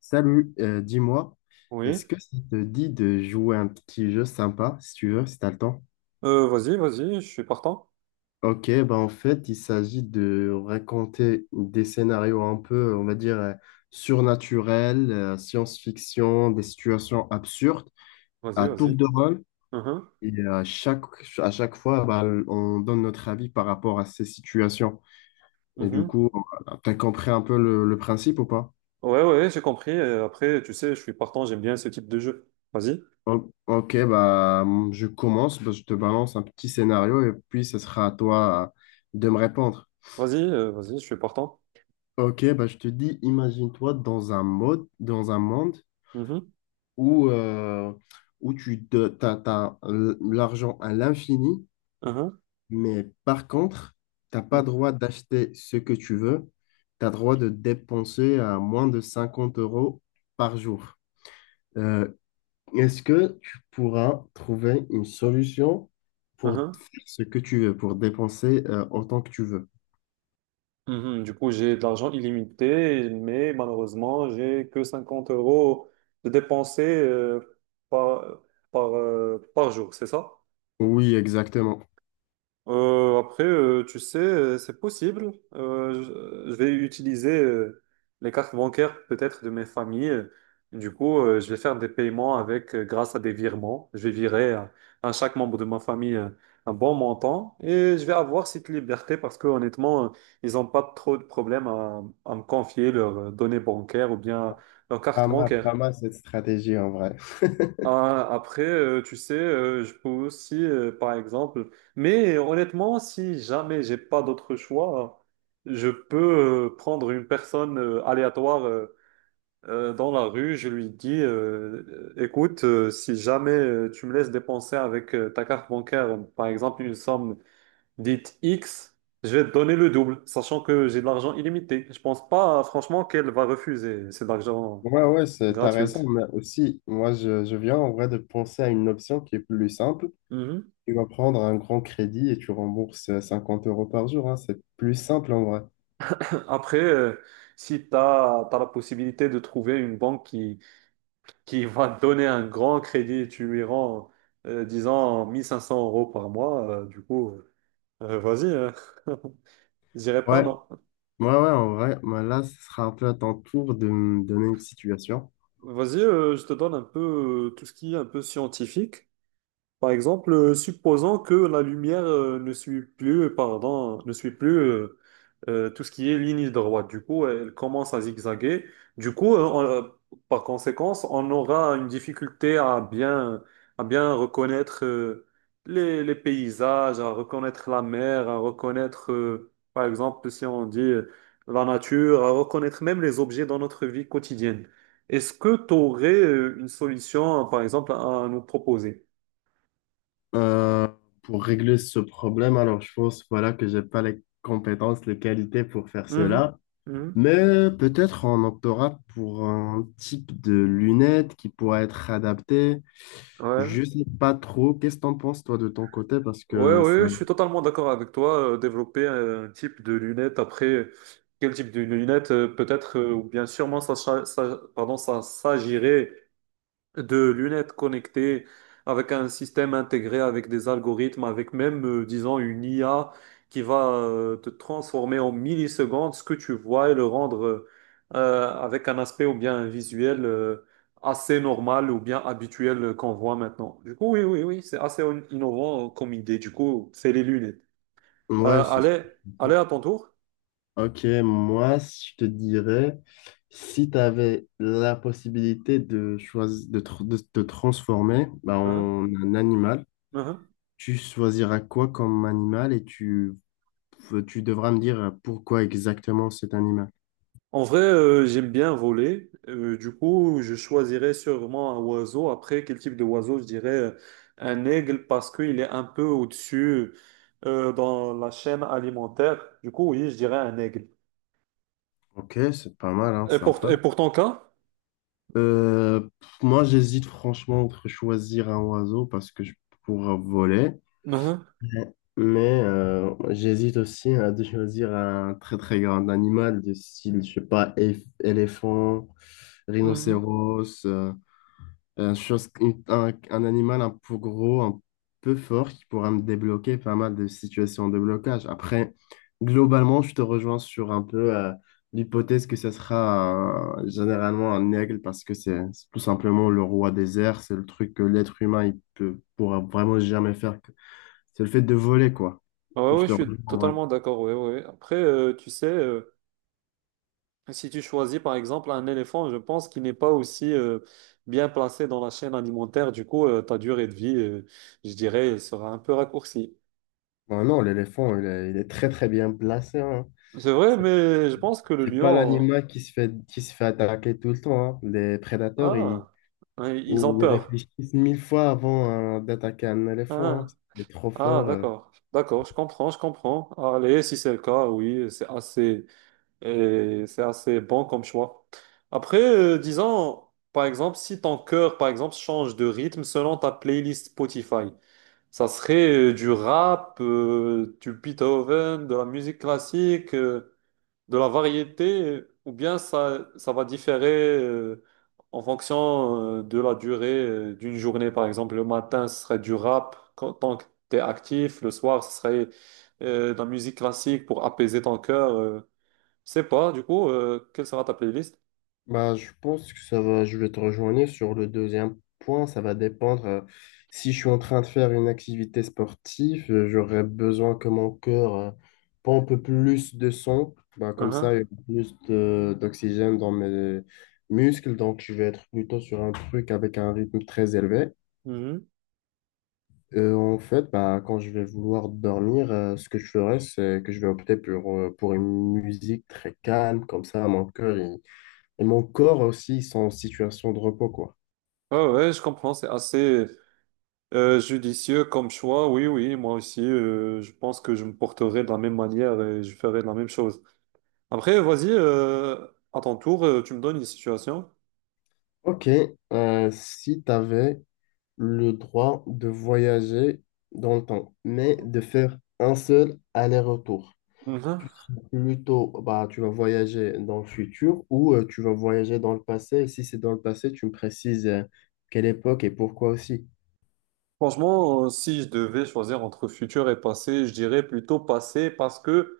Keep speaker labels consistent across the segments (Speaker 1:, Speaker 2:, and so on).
Speaker 1: Salut, dis-moi,
Speaker 2: Oui.
Speaker 1: est-ce que ça te dit de jouer un petit jeu sympa, si tu veux, si t'as le temps?
Speaker 2: Vas-y, vas-y, je suis partant.
Speaker 1: Ok, bah en fait, il s'agit de raconter des scénarios un peu, on va dire, surnaturels, science-fiction, des situations absurdes,
Speaker 2: Vas-y,
Speaker 1: à tour
Speaker 2: vas-y.
Speaker 1: de rôle.
Speaker 2: Mhm,
Speaker 1: Et à chaque, à chaque fois, bah, on donne notre avis par rapport à ces situations. Et du
Speaker 2: mhm.
Speaker 1: coup, voilà, t'as compris un peu le principe ou pas?
Speaker 2: Ouais, ouais, j'ai compris. Après, tu sais, je suis partant, j'aime bien ce type de jeu. Vas-y,
Speaker 1: Ok, bah, je commence, bah, je te balance un petit scénario et puis ce sera à toi de me répondre.
Speaker 2: vas-y, vas-y, je suis partant.
Speaker 1: Ok, bah, je te dis, imagine-toi dans un mode, dans un monde
Speaker 2: Mhm,
Speaker 1: où, euh, où t'as l'argent à l'infini,
Speaker 2: mhm,
Speaker 1: mais par contre, t'as
Speaker 2: mhm,
Speaker 1: pas droit d'acheter ce que tu veux, tu as droit de dépenser à moins de 50 € par jour. Euh, Est-ce que tu pourras trouver une solution pour faire
Speaker 2: mhm,
Speaker 1: ce que tu veux, pour dépenser autant que tu veux?
Speaker 2: mhm. Du coup, j'ai de l'argent illimité, mais malheureusement, j'ai que 50 euros de dépenser par, par, par jour, c'est ça?
Speaker 1: Oui, exactement.
Speaker 2: Tu sais, c'est possible. Je vais utiliser les cartes bancaires peut-être de mes familles. Du coup, je vais faire des paiements avec grâce à des virements. Je vais virer à chaque membre de ma famille un bon montant et je vais avoir cette liberté parce que honnêtement, ils n'ont pas trop de problèmes à me confier leurs données bancaires ou bien leurs cartes
Speaker 1: Pas mal,
Speaker 2: bancaires.
Speaker 1: pas mal cette stratégie en vrai.
Speaker 2: Ah, après, tu sais, je peux aussi, par exemple, mais honnêtement, si jamais j'ai pas d'autre choix, je peux prendre une personne aléatoire dans la rue, je lui dis, écoute, si jamais tu me laisses dépenser avec ta carte bancaire, par exemple, une somme dite X, je vais te donner le double, sachant que j'ai de l'argent illimité. Je pense pas, franchement, qu'elle va refuser, c'est de l'argent
Speaker 1: Ouais, ouais, t'as
Speaker 2: gratuit.
Speaker 1: raison, mais aussi, je viens en vrai de penser à une option qui est plus simple. Tu vas prendre un grand crédit et tu rembourses 50 € par jour, hein. C'est plus simple en vrai.
Speaker 2: Après, si tu as, la possibilité de trouver une banque qui va te donner un grand crédit et tu lui rends, disons, 1500 euros par mois, du coup, vas-y, je dirais pas
Speaker 1: Ouais,
Speaker 2: non.
Speaker 1: ouais, ouais, en vrai, bah là, ce sera un peu à ton tour de me donner une situation.
Speaker 2: Vas-y, je te donne un peu tout ce qui est un peu scientifique. Par exemple, supposons que la lumière ne suit plus, pardon, ne suit plus tout ce qui est ligne droite. Du coup, elle commence à zigzaguer. Du coup, par conséquence, on aura une difficulté à bien reconnaître les paysages, à reconnaître la mer, à reconnaître, par exemple, si on dit la nature, à reconnaître même les objets dans notre vie quotidienne. Est-ce que tu aurais une solution, par exemple, à nous proposer?
Speaker 1: Euh, pour régler ce problème, alors je pense voilà que j'ai pas les compétences, les qualités pour faire
Speaker 2: Mhm,
Speaker 1: cela,
Speaker 2: mhm.
Speaker 1: mais peut-être on optera pour un type de lunettes qui pourra être adapté. Je
Speaker 2: Ouais,
Speaker 1: sais pas trop. Qu'est-ce que t'en penses toi de ton côté? Parce
Speaker 2: ouais,
Speaker 1: que ça...
Speaker 2: ouais, je suis totalement d'accord avec toi. Développer un type de lunettes, après, quel type de lunettes, peut-être, ou bien sûrement, pardon, ça s'agirait de lunettes connectées avec un système intégré, avec des algorithmes, avec même, disons, une IA qui va te transformer en millisecondes ce que tu vois et le rendre avec un aspect ou bien un visuel assez normal ou bien habituel qu'on voit maintenant. Du coup, oui, oui, oui, c'est assez innovant comme idée. Du coup, c'est les lunettes.
Speaker 1: ouais,
Speaker 2: Euh,
Speaker 1: c'est...
Speaker 2: allez, allez à ton tour.
Speaker 1: ok. Moi, je te dirais si tu avais la possibilité de choisir de te transformer bah,
Speaker 2: Hein,
Speaker 1: en un animal.
Speaker 2: hein.
Speaker 1: Tu choisiras quoi comme animal et tu devras me dire pourquoi exactement cet animal.
Speaker 2: En vrai, j'aime bien voler. Du coup, je choisirais sûrement un oiseau. Après, quel type de oiseau? Je dirais un aigle parce qu'il est un peu au-dessus dans la chaîne alimentaire. Du coup, oui, je dirais un aigle.
Speaker 1: Ok, c'est pas mal, hein, sympa.
Speaker 2: Et pour ton cas?
Speaker 1: Pff, moi, j'hésite franchement entre choisir un oiseau parce que je pourrais voler.
Speaker 2: Mhm,
Speaker 1: Ouais. Mais j'hésite aussi à de choisir un très très grand animal du style, je sais pas, éléphant,
Speaker 2: mhm.
Speaker 1: rhinocéros, un animal un peu gros, un peu fort, qui pourra me débloquer pas mal de situations de blocage. Après, globalement, je te rejoins sur un peu l'hypothèse que ce sera généralement un aigle parce que c'est tout simplement le roi des airs. C'est le truc que l'être humain pourra vraiment jamais faire. C'est le fait de voler, quoi.
Speaker 2: Ah, ouais,
Speaker 1: Je
Speaker 2: ouais,
Speaker 1: te
Speaker 2: je suis
Speaker 1: rejoins en vrai.
Speaker 2: totalement d'accord. Ouais, ouais. Après, tu sais, si tu choisis par exemple un éléphant, je pense qu'il n'est pas aussi bien placé dans la chaîne alimentaire. Du coup, ta durée de vie, je dirais, elle sera un peu raccourcie.
Speaker 1: Bon, non, l'éléphant, il est très très bien placé, hein.
Speaker 2: C'est vrai,
Speaker 1: C'est
Speaker 2: mais je pense que le
Speaker 1: c'est pas
Speaker 2: lion.
Speaker 1: l'animal qui se fait attaquer tout le temps, hein. Les prédateurs, ils
Speaker 2: Ah, hein,
Speaker 1: et
Speaker 2: ils ont
Speaker 1: ils
Speaker 2: peur.
Speaker 1: réfléchissent 1000 fois avant d'attaquer un éléphant.
Speaker 2: Ah,
Speaker 1: Il est trop
Speaker 2: ah,
Speaker 1: fort,
Speaker 2: d'accord. D'accord, je comprends, je comprends. Allez, si c'est le cas, oui, c'est assez, et c'est assez bon comme choix. Après, disons, par exemple, si ton cœur, par exemple, change de rythme selon ta playlist Spotify, ça serait du rap, du Beethoven, de la musique classique, de la variété ou bien ça, ça va différer euh, en fonction de la durée d'une journée. Par exemple, le matin, ce serait du rap quand, tant que tu es actif. Le soir, ce serait de la musique classique pour apaiser ton cœur. Je sais pas, du coup, quelle sera ta playlist?
Speaker 1: Bah, je pense que ça va, je vais te rejoindre sur le deuxième point. Ça va dépendre, si je suis en train de faire une activité sportive, j'aurai besoin que mon cœur pompe plus de sang. Bah, comme
Speaker 2: Mhm,
Speaker 1: ça, il y a d'oxygène dans mes muscles. Donc, je vais être plutôt sur un truc avec un rythme très élevé.
Speaker 2: mhm.
Speaker 1: En fait, bah, quand je vais vouloir dormir, ce que je ferai, c'est que je vais opter pour une musique très calme, comme ça, et mon corps aussi ils sont en situation de repos, quoi.
Speaker 2: Ouais, ouais, je comprends, c'est assez judicieux comme choix. Oui, oui, moi aussi, je pense que je me porterai de la même manière et je ferai de la même chose. Après, vas-y, à ton tour, tu me donnes une situation.
Speaker 1: Ok, si tu avais le droit de voyager dans le temps, mais de faire un seul aller-retour,
Speaker 2: Mhm.
Speaker 1: tu serais plutôt, bah, tu vas voyager dans le futur ou tu vas voyager dans le passé, et si c'est dans le passé, tu me précises quelle époque et pourquoi aussi.
Speaker 2: Franchement, si je devais choisir entre futur et passé, je dirais plutôt passé parce que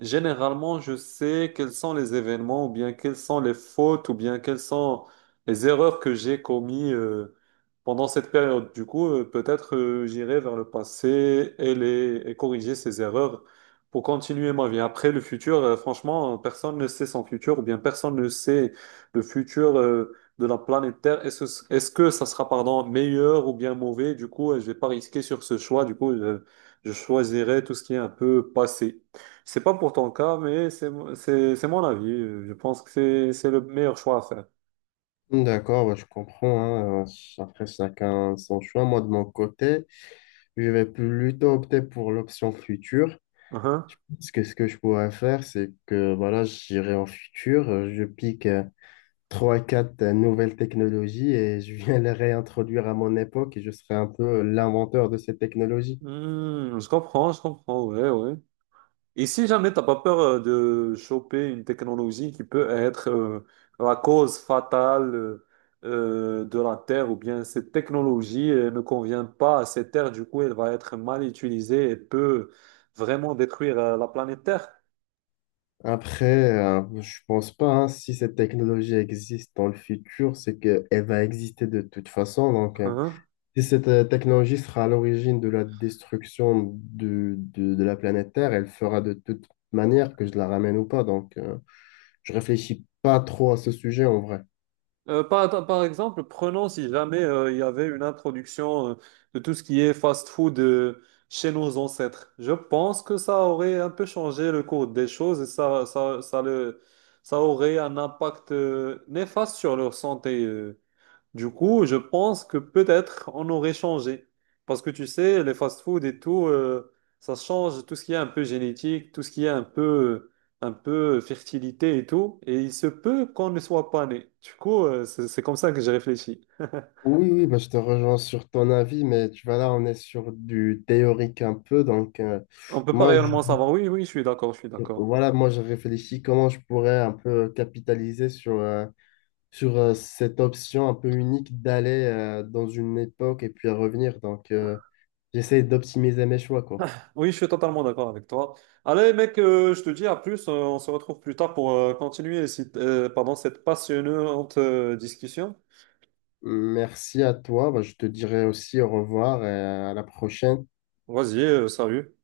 Speaker 2: généralement, je sais quels sont les événements ou bien quelles sont les fautes ou bien quelles sont les erreurs que j'ai commises pendant cette période. Du coup, peut-être j'irai vers le passé et, les, et corriger ces erreurs pour continuer ma vie. Après, le futur, franchement, personne ne sait son futur ou bien personne ne sait le futur de la planète Terre. Est-ce, est-ce que ça sera, pardon, meilleur ou bien mauvais? Du coup, je vais pas risquer sur ce choix. Du coup, je choisirai tout ce qui est un peu passé. C'est pas pour ton cas, mais c'est mon avis. Je pense que c'est le meilleur choix à faire.
Speaker 1: D'accord, ouais, je comprends, hein. Après, chacun son choix. Moi, de mon côté, je vais plutôt opter pour l'option future.
Speaker 2: Uhum.
Speaker 1: Parce que ce que je pourrais faire, c'est que voilà, j'irai en futur, je pique trois, quatre nouvelles technologies et je viens les réintroduire à mon époque et je serai un peu l'inventeur de ces technologies.
Speaker 2: Hmm, je comprends, ouais, ouais. Et si jamais t'as pas peur de choper une technologie qui peut être la cause fatale de la Terre, ou bien cette technologie ne convient pas à cette Terre, du coup elle va être mal utilisée et peut vraiment détruire la planète Terre.
Speaker 1: Après, je pense pas, hein, si cette technologie existe dans le futur, c'est qu'elle va exister de toute façon. Donc,
Speaker 2: Uh-huh.
Speaker 1: si cette technologie sera à l'origine de la destruction de la planète Terre, elle fera de toute manière que je la ramène ou pas. Donc, je réfléchis pas trop à ce sujet en vrai.
Speaker 2: Par exemple, prenons si jamais il y avait une introduction de tout ce qui est fast-food chez nos ancêtres. Je pense que ça aurait un peu changé le cours des choses et ça aurait un impact néfaste sur leur santé. Du coup, je pense que peut-être on aurait changé. Parce que tu sais, les fast-food et tout, ça change tout ce qui est un peu génétique, tout ce qui est un peu fertilité et tout. Et il se peut qu'on ne soit pas né. Du coup, c'est comme ça que j'ai réfléchi.
Speaker 1: Oui, oui, bah, je te rejoins sur ton avis, mais tu vois, là, on est sur du théorique un peu. Donc,
Speaker 2: On peut pas
Speaker 1: moi,
Speaker 2: réellement savoir. Oui, oui, je suis d'accord, je suis d'accord.
Speaker 1: moi, je réfléchis comment je pourrais un peu capitaliser sur, sur cette option un peu unique d'aller dans une époque et puis à revenir. Donc, j'essaie d'optimiser mes choix, quoi.
Speaker 2: Oui, je suis totalement d'accord avec toi. Allez, mec, je te dis à plus, on se retrouve plus tard pour continuer, pardon, cette passionnante discussion.
Speaker 1: Merci à toi. Bah, je te dirai aussi au revoir et à la prochaine.
Speaker 2: Vas-y, salut.